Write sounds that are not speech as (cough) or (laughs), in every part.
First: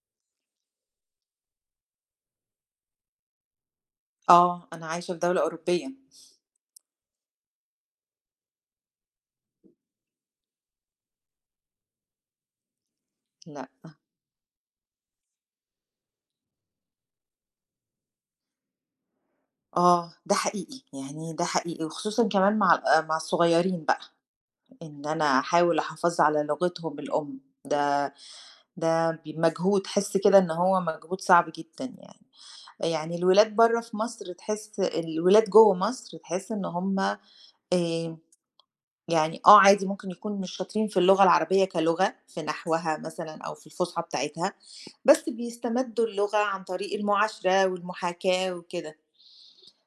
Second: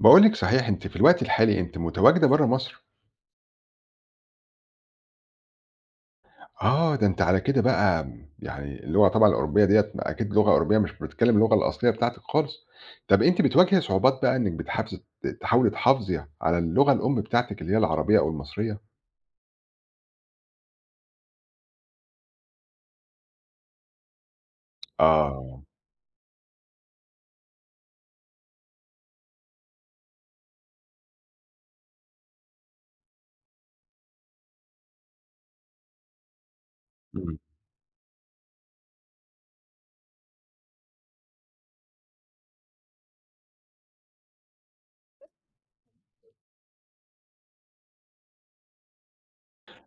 باقول لِك صحيح أنتِ في الوقت الحالي أنتِ متواجدة برّه مصر، آه، أنا عايشة في دولة أوروبية. آه، ده أنتِ على كده بقى يعني اللغة طبعًا الأوروبية ديّة أكيد لغة أوروبية مش بتتكلم اللغة الأصلية بتاعتِك خالص، طَب أنتِ لأ، بتواجهي صعوبات بقى إنِّك بتحافظي ت تحاولي تحافظي على اللغة الأم بتاعتِك اللي هي العربية أو المصرية؟ آه، ده حقيقي، يعني ده حقيقي وخصوصًا كمان مع ال آه، مع الصغيّرين بقى، إن أنا آه، أحاول أحافظ على لغتهم الأم، ده ده مجهود، تحس كده إن هو مجهود صعب جدًا يعني. يعني الولاد برّه في مصر تحس الولاد جوّه مصر تحس إن هُم آآ إمم، يعني آه، عادي ممكن يكون مش شاطرين في اللغة العربية كلغة، في نحوها مثلًا أو في الفُصحى بتاعتها، بس بيستمدّوا اللغة عن طريق المعاشرة والمحاكاة وكده.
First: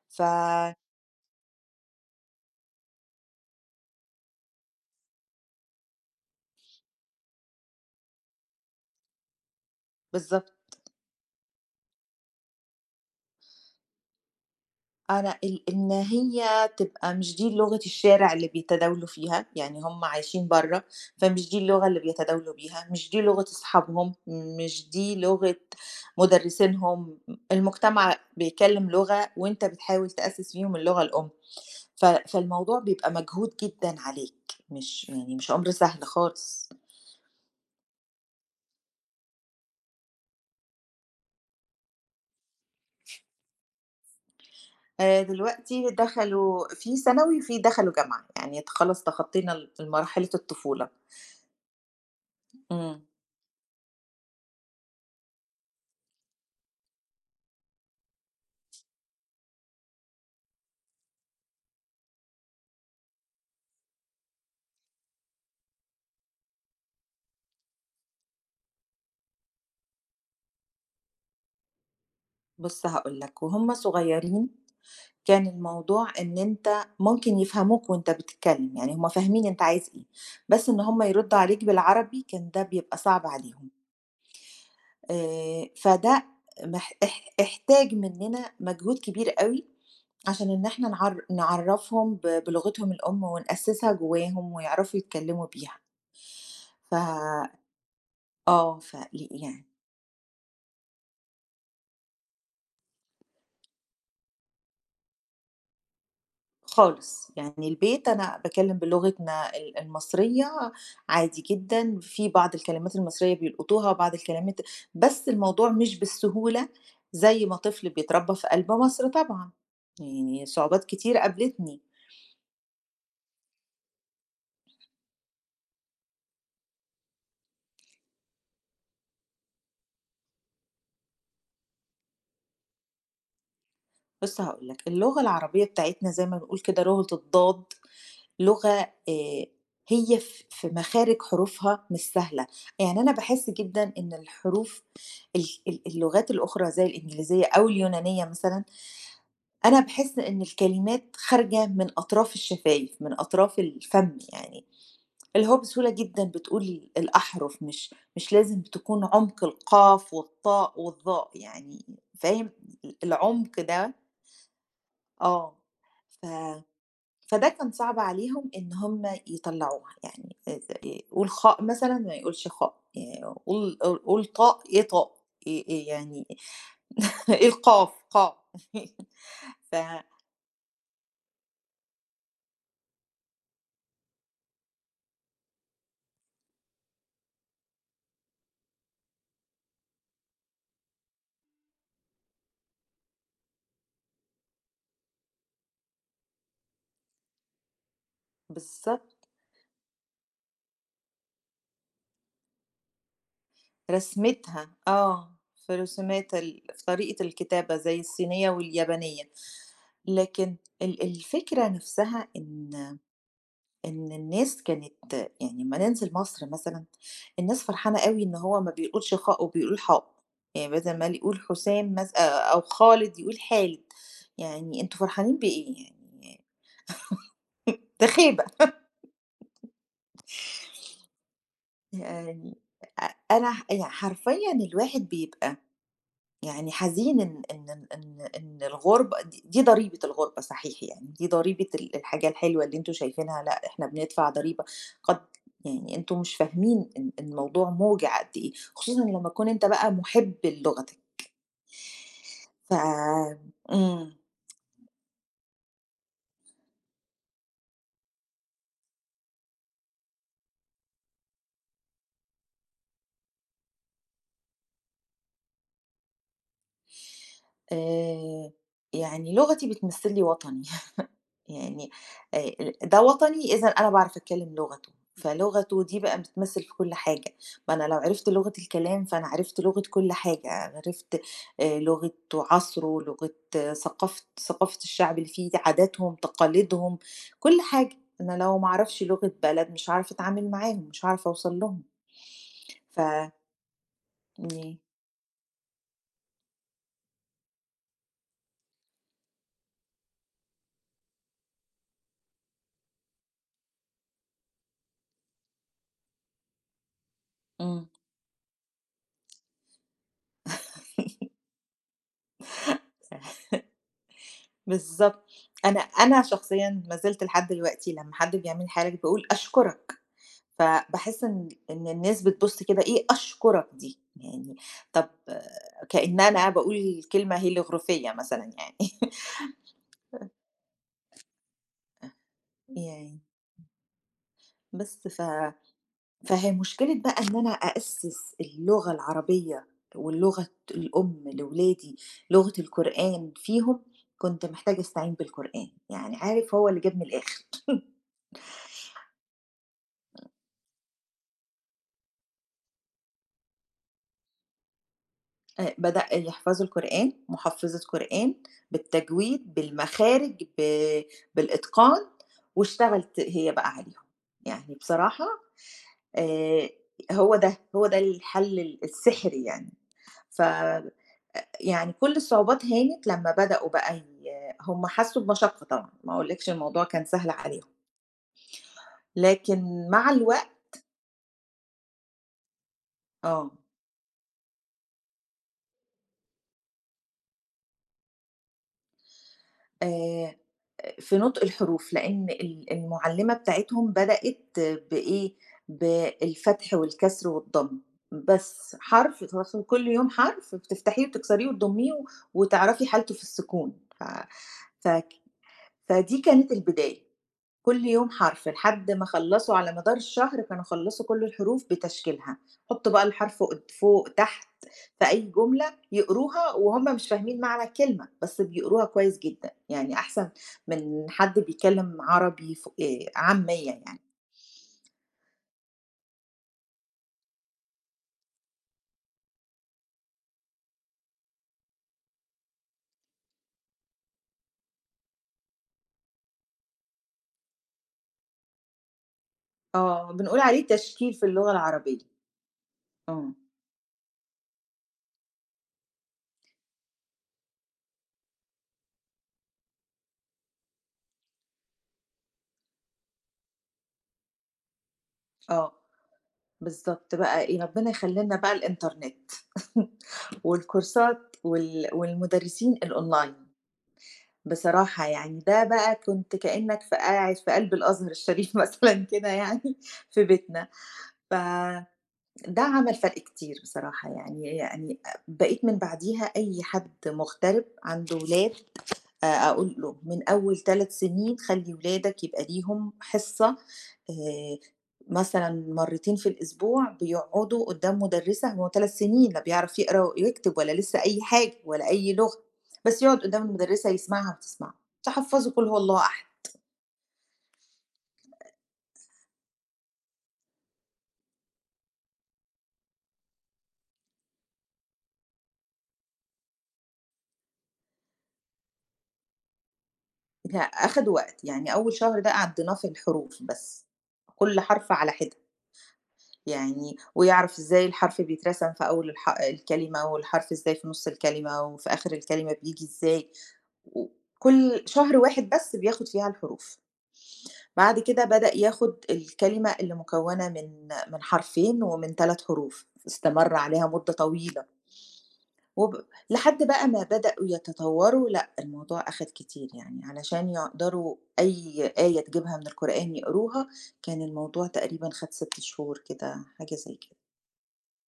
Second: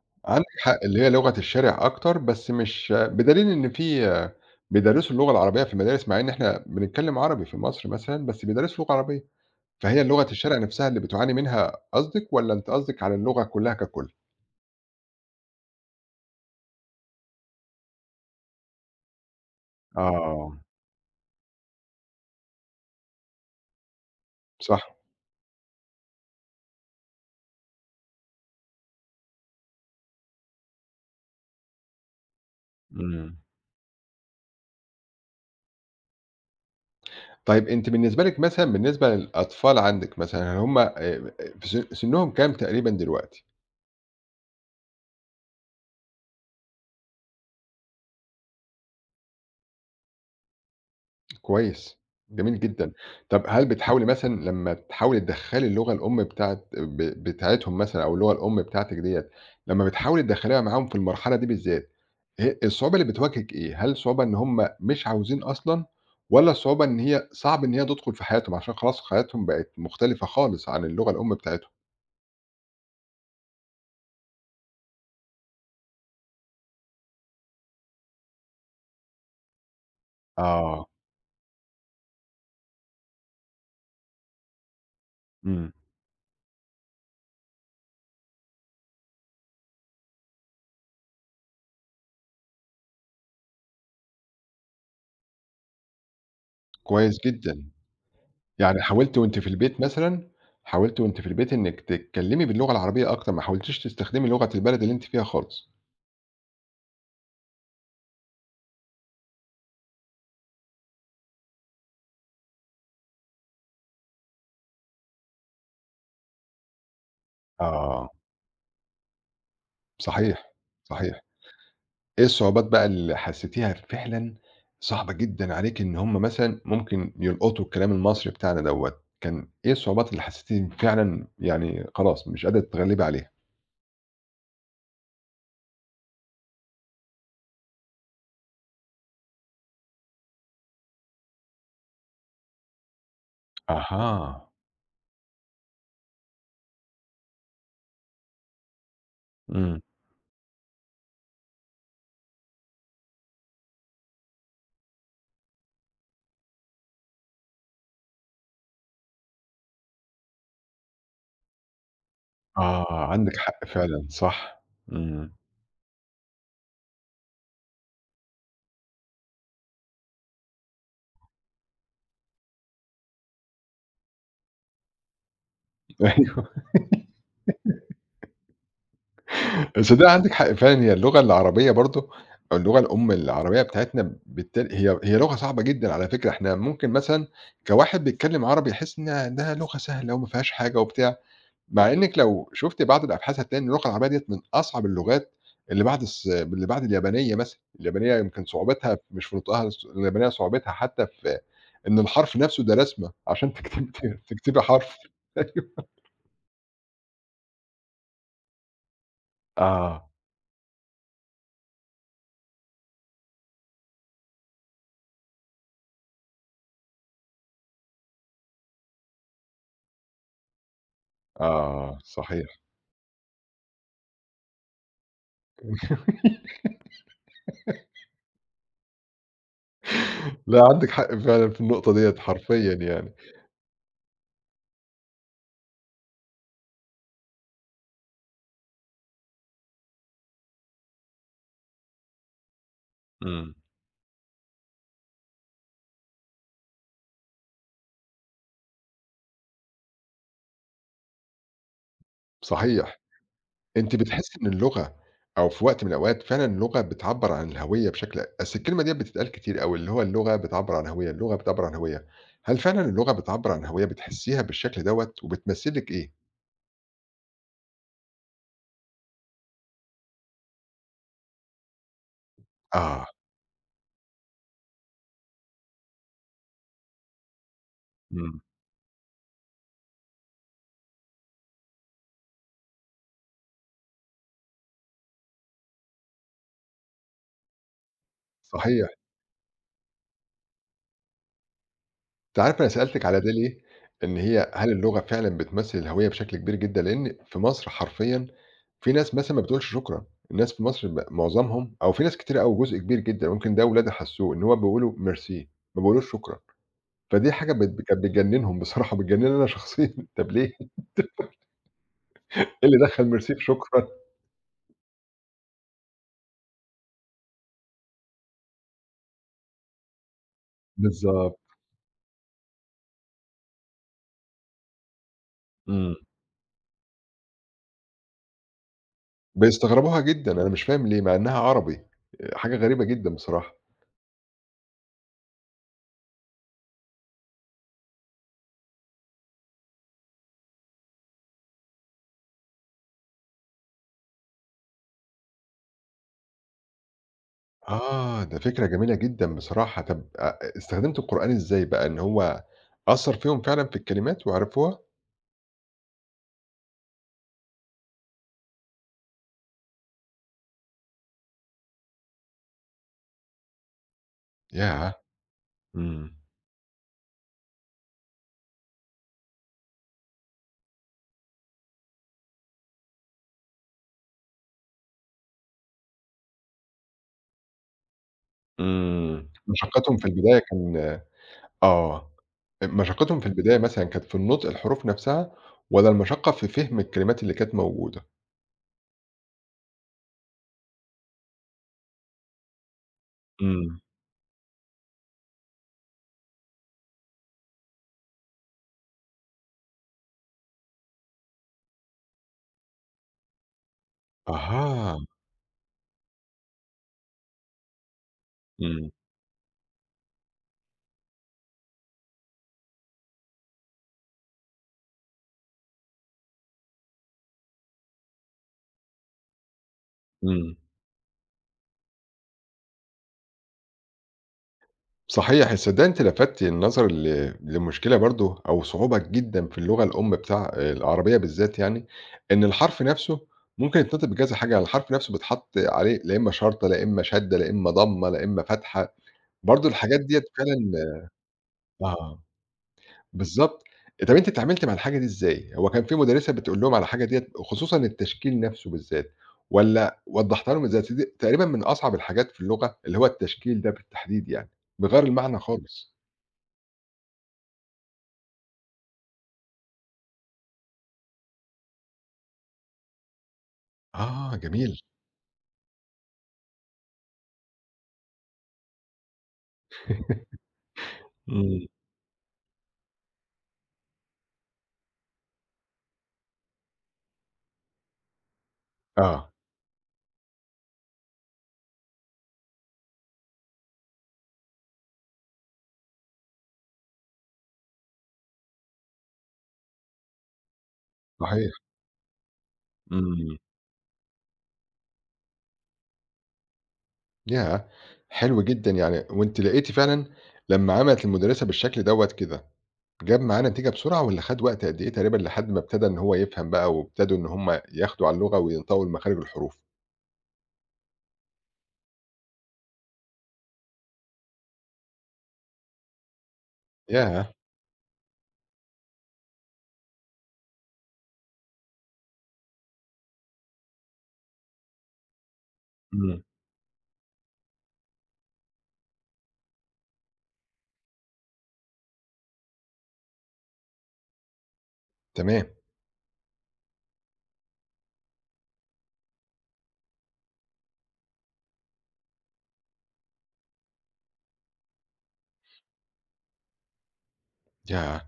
ف عندِك حق اللي هي لغة الشارع أكتر، بس مش بدليل إن في بيدرّسوا اللغة العربية في المدارس مع إن إحنا بنتكلم عربي في مصر مثلًا، بس بيدرّسوا لغة عربية. فهي لغة بالضبط. الشارع نفسها اللي بتعاني منها قصدِك، والّا أنتِ قصدِك على اللغة كلّها ككل؟ أنا إن هي تبقى مش دي لغة الشارع اللي بيتداولوا فيها، يعني هم عايشين آه، برّه، فمش دي اللغة اللي بيتداولوا بيها، مش دي لغة أصحابهم، مش صح، دي لغة مُدرّسينهم، المجتمع بيتكلّم لغة وأنت بتحاول تأسِّس فيهم اللغة الأم، ف فالموضوع بيبقى إمم. مجهود جدًا عليك، مش أمر سهل خالص. طيب أنتِ بالنسبة لِك مثلًا بالنسبة للأطفال عندِك مثلًا، هل هُم في سنّهم كام تقريبًا دلوقتي؟ دلوقتي دخلوا في ثانوي وفي دخلوا جامعة، يعني خلاص تخطّينا مرحلة الطفولة. كويس، جميل جدًا. إمم. طب هل بتحاولي مثلًا لمّا تحاولي تدخّلي اللغة الأم بتاعة ب بتاعتهم مثلًا أو اللغة الأم بتاعتِك ديّة، لمّا بتحاولي تدخّليها معاهم في المرحلة دي بالذات، هي الصعوبة اللي بتواجهِك إيه؟ هل الصعوبة إن هُم مش عاوزين أصلًا، والّا الصعوبة إن هي صعب إن هي تدخل في حياتهم عشان خلاص حياتهم بقت مختلفة خالص عن اللغة الأم بتاعتهم؟ بُص هاقول لك، وهُم صغيرين كان الموضوع إن أنت ممكن يفهموك وأنت بتتكلم، يعني هُم فاهمين أنت عايز إيه، بس إن آه، هُم يردوا عليك بالعربي كان ده بيبقى صعب عليهم، إمم، فده مح اح احتاج مننا مجهود كبير أوي عشان إن إحنا نعرّفهم بلغتهم الأم ونأسسها جواهم ويعرفوا يتكلموا بيها، ف كويس جدًا، آه، يعني ف ل يعني حاولتِ وأنتِ في البيت إنِّك تتكلمي باللغة العربية أكتر، ما حاولتيش تستخدمي لغة البلد اللي أنتِ فيها خالص. خالص، يعني البيت أنا باكلّم بلغتنا المصرية عادي جدًا، في بعض الكلمات المصرية بيلقطوها، بعض الكلمات بس الموضوع مش بالسهولة زي ما طفل آه، بيتربّى في قلب مصر طبعًا، يعني صحيح، صعوبات كتير صحيح. قابلتني. إيه الصعوبات بقى اللي حسّيتيها فعلًا صعبة جدًا عليكِ إن هم مثلًا ممكن يلقطوا الكلام المصري بتاعنا دوّة، كان إيه الصعوبات اللي حسّيتِ فعلًا يعني خلاص مش قادرة تتغلّبي عليها؟ بُص هاقول لك، اللغة العربية بتاعتنا زي ما بنقول كده لغة الضاد، لغة هي في مخارج حروفها مش سهلة، يعني أنا باحس جدًا إن أها، الحروف ال ال اللغات الأخرى زي الإنجليزية أو اليونانية مثلًا أنا إمم، باحس إن الكلمات خارجة من أطراف الشفايف، من أطراف الفم يعني، اللي هو بسهولة جدًا بتقول الأحرف، مش لازم تكون عمق القاف والطاء والظاء يعني، فاهم؟ آه، عندِك العمق حق ده فعلًا صح، إمم، آه، ف فده كان صعب عليهم إن هم يطلّعوها، يعني ي قُل خاء مثلًا ما يقولش خاء، قُل طاء إيه طاء؟ إيه (laughs) يعني أيوه (laughs) إيه القاف قاف (laughs) ف تصدّقي عندِك حق فعلًا هي اللغة العربية برضه أو اللغة الأم العربية بتاعتنا بالتال هي لغة صعبة جدًا على فكرة، إحنا ممكن مثلًا كواحد بيتكلّم عربي يحس إنها لغة سهلة وما فيهاش حاجة وبتاع، مع إنِّك لو شُفتِ بعض الأبحاث هتلاقي إن اللغة العربية ديّة من أصعب اللغات اللي بعد اليابانية مثلًا، اليابانية يمكن صعوبتها مش بالضبط. في نطقها، اليابانية صعوبتها حتى في إن الحرف نَفْسه ده رسمة عشان تكتب (laughs) تكتبي رسمتها حرف آه، في رسومات في طريقة الكتابة زي الصينية واليابانية، آه، لكن الفكرة نفسها إن إن الناس كانت يعني أمّا ننزل مصر مثلًا، الناس فرحانة أوي إن هو ما بيقولش خاء وبيقول حاء، يعني بدل ما يقول حسام آه، مث صحيح. أو خالد يقول خالد، يعني أنتم فرحانين بإيه يعني؟ (laughs) ده خيبة، لأ عندِك حق فعلًا في النقطة ديّة يعني حرفيًا أ يعني. أنا ح يعني حرفيًا الواحد بيبقى يعني حزين إن الغُربة دي ضريبة الغُربة صحيح يعني، دي ضريبة الحاجة الحلوة اللي أنتم شايفينها إمم. لأ، إحنا بندفع ضريبة قد يعني أنتم مش فاهمين الموضوع موجِع قد إيه، خصوصًا لمّا تكون أنت بقى مُحِب للغتك. ف صحيح. أنتِ إمم. بتحسّي إن اللغة أو في وقت من الأوقات فعلًا اللغة بتعبّر عن الهوية بشكل أصل الكلمة ديّة بتتقال كتير أوي، اللي هو اللغة بتعبّر عن الهوية، اللغة بتعبّر عن الهوية. هل فعلًا اللغة بتعبّر عن الهوية، بتحسّيها بالشكل دوّة وبتمثّل لِك إيه؟ آآ يعني لغتي بتمثّل لي وطني. يعني آآ ده آه، وطني إذًا أنا باعرف أتكلّم لغته، فلغته دي بقى بتمثّل في كل حاجة، ما أنا لو عرفت إمم. لغة الكلام فأنا عرفت لغة كل حاجة، عرفت لغة عصره، لغة آه، ثقافة الشعب اللي فيه، عاداتهم، تقاليدهم، كل حاجة، أنا لو ما صحيح. أعرفش لغة بلد مش هاعرف أتعامل معاهم، مش هاعرف أوصل لهم، أنتِ عارفة أنا ف سألتِك على ده ليه؟ إن هي هل يعني، اللغة فعلًا بتمثّل الهوية بشكل كبير جدًا؟ لإن في مصر حرفيًا في ناس مثلًا ما بتقولش شكرًا، الناس في مصر معظمهم أو في ناس كتيرة أوي جزء كبير جدًا، ممكن ده ولادي حسّوه، إن هو بيقولوا ميرسي، ما بيقولوش شكرًا. فدي حاجة بت إمم. كانت بتجننهم بصراحة، بتجنني أنا شخصيًا، (laughs) طب ليه؟ إيه اللي دخّل ميرسي في شكرًا؟ بالضبط. أنا شخصيًا ما زلت لحد دلوقتي لمّا حد بيعمل لي حاجة باقول أشكرك، فباحس بالضبط، إن الناس بتبُص كده إيه أشكرك دي، يعني طب آه، إمم، كإن أنا باقول كلمة هيروغليفية مثلًا يعني (laughs) بيستغربوها جدًا، أنا مش فاهم ليه، مع إنها عربي، حاجة غريبة جدًا يعني بصراحة. بس ف فهي مشكلة بقى إن أنا أأسِّس اللغة العربية واللغة الأم لولادي، لغة القرآن فيهم، كنت محتاجة أستعين بالقرآن، يعني عارف هو اللي جابني الآخر. آه، ده فكرة جميلة جدًا بصراحة، طب استخدمت القرآن إزاي بقى، إن هو أثّر فيهم فعلًا في الكلمات وعرفوها؟ بدأ يحفظوا القرآن، محفّظة قرآن، بالتجويد، بالمخارج، بالإتقان، واشتغلت هي بقى عليهم. يعني ياه! بصراحة إمم، آآ هو ده الحل السحري يعني. ف يعني كل الصعوبات هانت لمّا بدأوا بقى هم حسّوا بمشقة طبعًا، ما أقولكش الموضوع كان سهل عليهم، إمم، لكن مشقتهم في مع البداية الوقت كان آه، مشقتهم في آه. البداية مثلًا كانت في النطق الحروف نفسها، والّا المشقة في فهم الكلمات اللي كانت موجودة؟ آآ في نطق الحروف، لإن المُعلِّمة إمم. بتاعتهم بدأت بإيه، بالفتح والكسر والضم، بس حرف تاخدي كل يوم حرف بتفتحيه وتكسريه وتضمّيه وتعرفي حالته في السكون، ف أها، فك فدي كانت البداية. كل يوم حرف إمم، لحد ما خلّصوا على مدار الشهر كانوا خلّصوا كل الحروف بتشكيلها، حُطّوا بقى الحرف قد فوق، تحت، في أي جملة يقروها وهُم مش فاهمين معنى الكلمة، بس بيقروها كويس جدًا، يعني أحسن إمم، من حد بيتكلّم عربي ف عاميّة يعني. صحيح تصدقي أنتِ لفتِ النظر لمشكلة برضه أو صعوبة جدًا في اللغة الأم بتاع العربية بالذات يعني، إن الحرف نفسه ممكن يتنطق بكذا حاجة، يعني الحرف نفسه بيتحط عليه لا إما شرطة، لا إما شَدّة، لا إما ضمّة، لا إما فتحة، برضه الحاجات آه، ديّة بنقول عليه فعلًا تشكيل في اللغة العربية. آه. إمم، بالضبط. طَب أنتِ اتعاملتِ مع الحاجة دي إزاي؟ هو كان في مُدرِّسة بتقول لهم على الحاجة ديّة خصوصًا التشكيل نَفْسه بالذات والّا وضّحتيها لهم إزاي؟ أصل دي تقريبًا من أصعب الحاجات في اللغة اللي هو التشكيل ده بالتحديد يعني، بغير المعنى آه، خالص. بالضبط بقى إيه، ربنا يخلّي لنا بقى الإنترنت (laughs) والكورسات والمدرسين الأونلاين. آه جميل. بصراحة يعني ده بقى كنت كإنّك قاعد في قلب الأزهر الشريف (laughs) مثلًا كده يعني في بيتنا، إمم. فده عمل فرق كتير بصراحة يعني بقيت من بعديها أي حد مغترب عنده ولاد آه، أقول له من أول 3 سنين خلّي ولادك يبقى ليهم حصة آآ مثلًا مرّتين في الأسبوع بيقعدوا قدّام مُدرِّسة هو 3 سنين لا بيعرف يقرا ويكتب ولا لسه أي حاجة صحيح. ولا أي لغة، بس يقعد إمم. قدّام المُدرِّسة يسمعها وتسمعه، تحفّظوا قُل هو الله أحد، ياه! حلو جدًا يعني وأنتِ لقيتِ فعلًا لمّا عملِت المُدرِّسة بالشكل دوّة كده، جاب معاه نتيجة بسرعة والّا خَد وقت قد إيه تقريبًا لحد ما ابتدى إن هو يفهم بقى وابتدوا إن هم ياخدوا على اللغة وينطقوا بمخارج الحروف؟ لأ أخَد وقت، يعني أول شهر ده عدّيناه في الحروف بس، كل حرف على حدة. يعني ياه! ويعرف إزاي الحرف بيترسم في أول الكلمة، والحرف إزاي في نُص الكلمة، وفي آخر الكلمة بييجي إزاي، وكل شهر واحد بس بياخد إمم، فيها الحروف، بعد كده بدأ ياخد الكلمة اللي مكوّنة من حرفين ومن 3 حروف، استمر عليها مدة طويلة، تمام، وب لحد بقى ما بدأوا يتطوّروا لأ، الموضوع أخد كتير يعني علشان يقدروا أي آية تجيبها من القرآن يقروها، كان الموضوع تقريبًا خَد 6 شهور كده، حاجة زي كده. ياه!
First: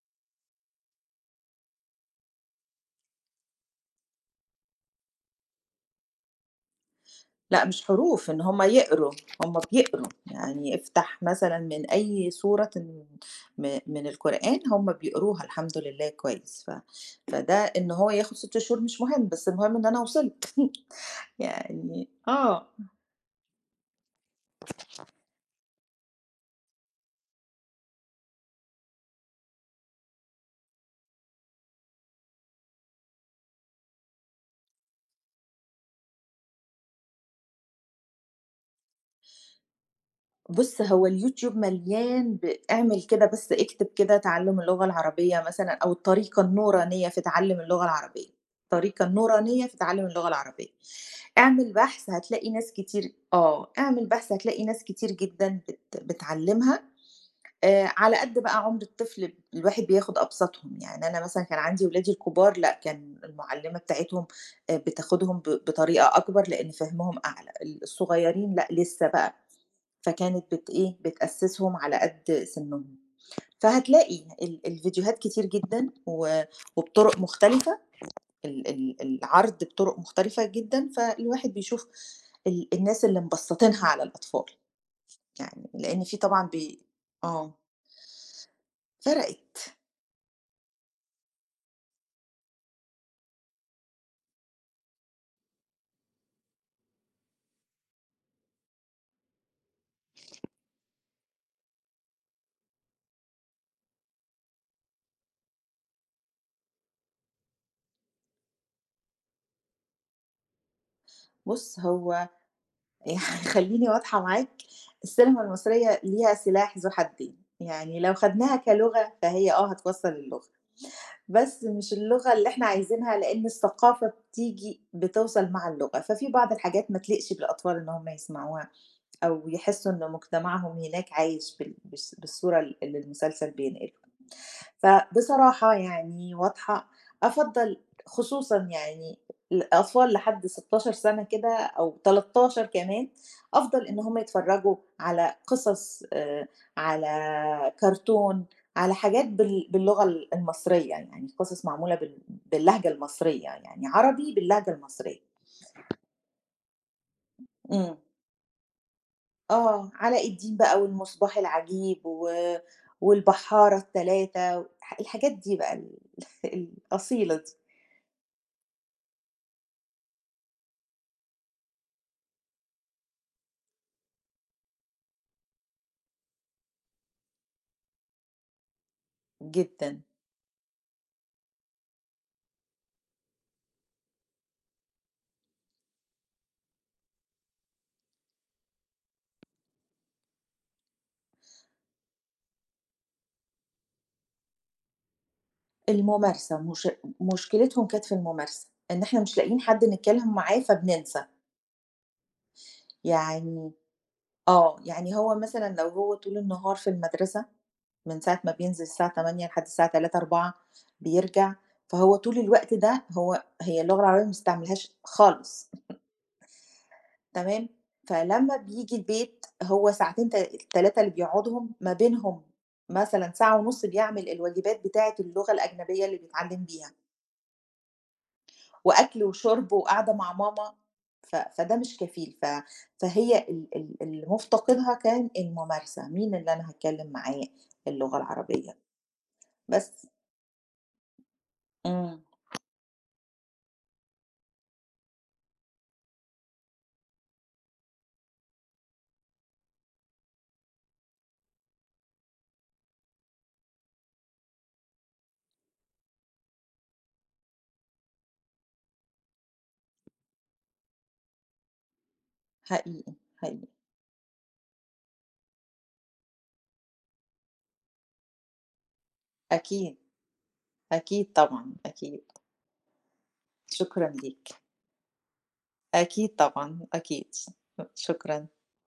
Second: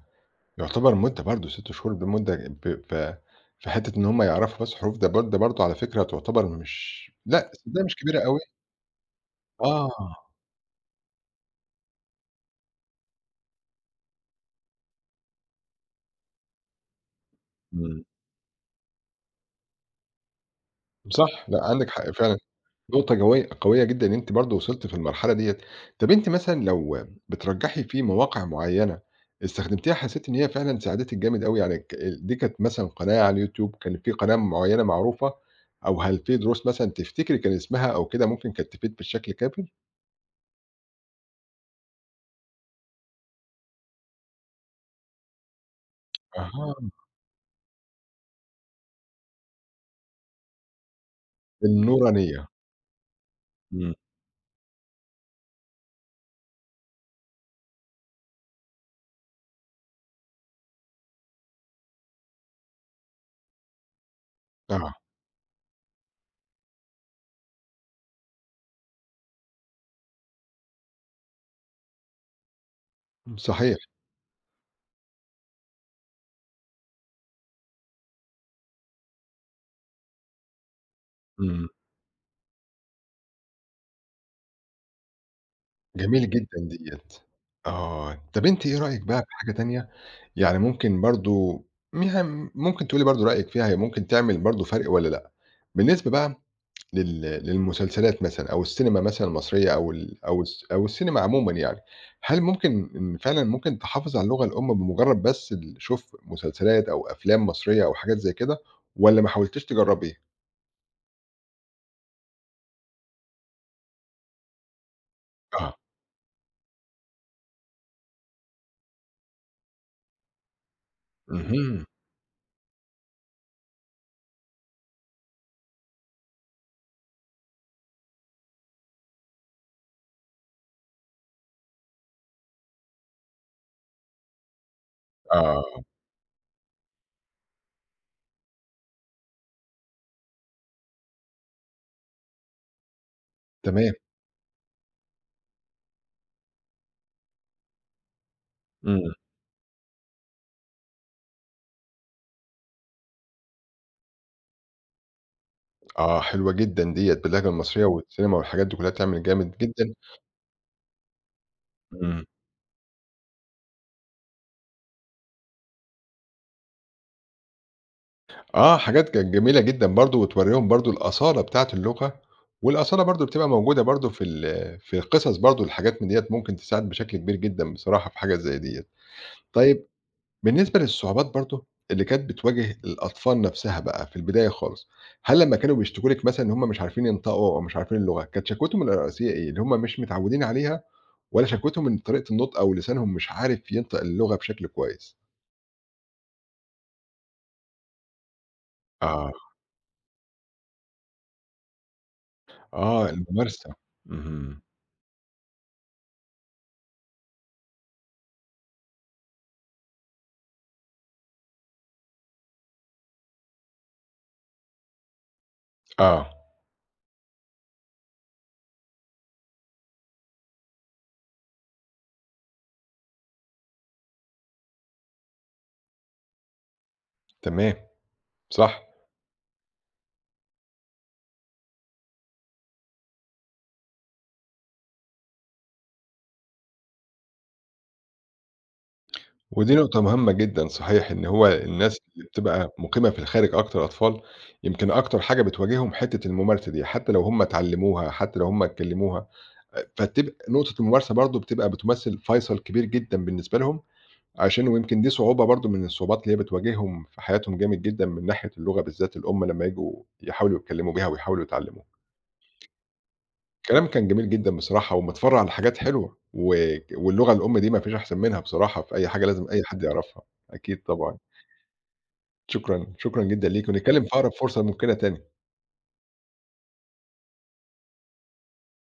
يعتبر مدة برضه 6 شهور دي مدة ب ب في حتّة إن هُم يعرفوا بس حروف ده برضه ده برضه على فكرة تعتبر مش لأ، لأ صدقني مش مش كبيرة حروف، أوي، إن هم يقروا، هم آه، بيقروا، يعني افتح مثلًا من أي سورة من القرآن هم بيقروها الحمد لله كويس، ف فده إن إمم، هو ياخد 6 شهور مش مهم، بس المهم إن أنا وصلت (laughs) صح، لأ عندِك يعني حق فعلًا، آه. نقطة جوية قوية جدًا إن أنتِ برضه وصلتِ في المرحلة ديّة، طَب أنتِ مثلًا لو بترجّحي في مواقع معيّنة استخدمتيها حسيتِ إن هي فعلًا ساعدتِك جامد أوي يعني ك دي كانت مثلًا قناة على اليوتيوب، كان في قناة معيّنة معروفة، أو هل في دروس مثلًا تفتكري كان اسمها أو كده ممكن كانت تفيد بالشكل الكافي؟ بُص، هو اليوتيوب مليان اعمل كده بس اكتب كده تعلُّم اللغة العربية مثلًا أو الطريقة أها، النورانية في تعلُّم اللغة العربية، الطريقة النورانية في تعلُّم اللغة العربية. اعمل بحث النورانية، هتلاقي ناس كتير آه، إمم. اعمل بحث هتلاقي ناس كتير جدًا بتعلِّمها، على قد بقى عُمر الطفل الواحد بياخُد أبسطهم، يعني أنا مثلًا كان عندي ولادي الكبار لأ، كان المُعلِّمة بتاعتهم آه، بتاخُدهم بطريقة أكبر لإن فهمهم أعلى، الصغيرين لأ، لسه بقى فكانت بت إيه، بتأسِّسهم على قد سِنّهم. إمم. صحيح، فهتلاقي الفيديوهات كتير جدًا وبطُرق مختلفة، ال ال العرض بطُرق مختلفة جدًا، فالواحد إمم. بيشوف الناس اللي مبسّطينها على الأطفال، يعني لإن في جميل طبعًا جدًا ديّة، آه، آه، طَب أنتِ إيه رأيِك بقى في حاجة فرقِت. تانية، يعني ممكن برضه يعني ممكن تقولي برضه رأيِك فيها هي ممكن تعمل برضه فرق والّا لأ؟ بالنسبة بقى للمسلسلات مثلًا أو السينما مثلًا المصرية أو ال أو الس أو السينما عمومًا يعني، هل ممكن إن فعلًا ممكن تحافظ على اللغة الأم بمجرد بس شوف مسلسلات أو أفلام مصرية أو حاجات زي كده والّا ما حاولتيش تجرّبي؟ بُص، هو (laughs) يعني خلّيني واضحة معاك، السينما آه، المصرية ليها سلاح ذو حدّين، يعني لو خدناها كلغة فهي آه هتوصّل اللغة. بس اهم، مش اللغة اللي إحنا عايزينها، لإن الثقافة بتيجي بتوصل مع اللغة، ففي بعض الحاجات ما تليقش بالأطفال إن هم يسمعوها أو يحسّوا إن مجتمعهم هناك عايش بالصورة اللي المسلسل بينقلها. آه. فبصراحة يعني واضحة، أفضّل خصوصًا يعني الأطفال لحد 16 سَنة كده أو 13 كمان، أفضل تمام. إن هم يتفرّجوا على قصص على كرتون، على إمم. حاجات باللغة المصرية، يعني قصص معمولة باللهجة المصرية، يعني عربي باللهجة المصرية. آه، حلوة جدًا ديّة، باللهجة المصرية إمم. والسينما والحاجات دي كلّها تعمل جامد آه، جدًا. علاء الدين بقى والمصباح العجيب إمم. والبحارة ال3 الحاجات دي بقى (laughs) الأصيلة آه، حاجات كانت جميلة جدًا برضه وتورّيهم برضه الأصالة بتاعة اللغة، والأصالة برضه بتبقى موجودة برضه في القصص برضه الحاجات من ديّة ممكن تساعد بشكل كبير جدًا بصراحة في حاجة زي ديّة. طيب جدًا. بالنسبة للصعوبات برضه اللي كانت بتواجه الأطفال نَفْسها بقى في البداية خالص، هل لمّا كانوا بيشتكوا لِك مثلًا إن هم مش عارفين ينطقوا أو مش عارفين اللغة، كانت شكوتهم الرئيسية إيه؟ اللي هم مش متعوّدين عليها ولا شكوتهم إن طريقة النطق أو لسانهم مش عارف ينطق اللغة بشكل كويس. الممارسة، مش مشكلتهم كانت في الممارسة، إن إحنا آه، مش لاقيين حد نتكلم معاه فبننسى. آه يعني الممارسة، اهم، آه، يعني هو مثلًا لو هو طول النهار في المدرسة من ساعة ما بينزل الساعة 08:00 لحد الساعة 15:00، 16:00 بيرجع، فهو طول الوقت ده هو هي اللغة العربية ما بيستعملهاش خالص، آه تمام؟ فلمّا بييجي البيت هو ساعتين تل 3 اللي بيقعدهم ما بينهم مثلًا ساعة ونُص بيعمل الواجبات بتاعة اللغة الأجنبية اللي بيتعلم بيها. تمام، صح، وأكل وشرب وقعدة مع ماما، ف فده مش كفيل، ف فهي ال ال اللي مفتقدها كان الممارسة، مين اللي أنا هاتكلم معاه اللغة العربية، ودي نقطة بس. مهمة جدًا صحيح، إن هو الناس إمم، اللي بتبقى مقيمة في الخارج أكتر أطفال، يمكن أكتر حاجة بتواجههم حتة الممارسة دي، حتى لو هم اتعلموها، حتى لو هم اتكلموها، فتبقى نقطة الممارسة برضه بتبقى بتمثل فيصل كبير جدًا بالنسبة لهم. عشان ويمكن دي صعوبة برضه من الصعوبات اللي هي بتواجههم في حياتهم جامد جدًا من ناحية اللغة بالذات اللي هم لمّا ييجوا يحاولوا يتكلموا بيها ويحاولوا يتعلموها. حقيقي، الكلام كان جميل جدًا بصراحة ومتفرّع لحاجات حلوة واللغة الأم دي ما فيش أحسن منها بصراحة في أي حاجة لازم أي حد أكيد، يعرفها. أكيد طبعًا. أكيد طبعًا، أكيد، شكرًا، شكرًا جدًا ليكِ ونتكلم شكرًا في أقرب ليك، فرصة ممكنة تاني. أكيد طبعًا، أكيد، شكرًا.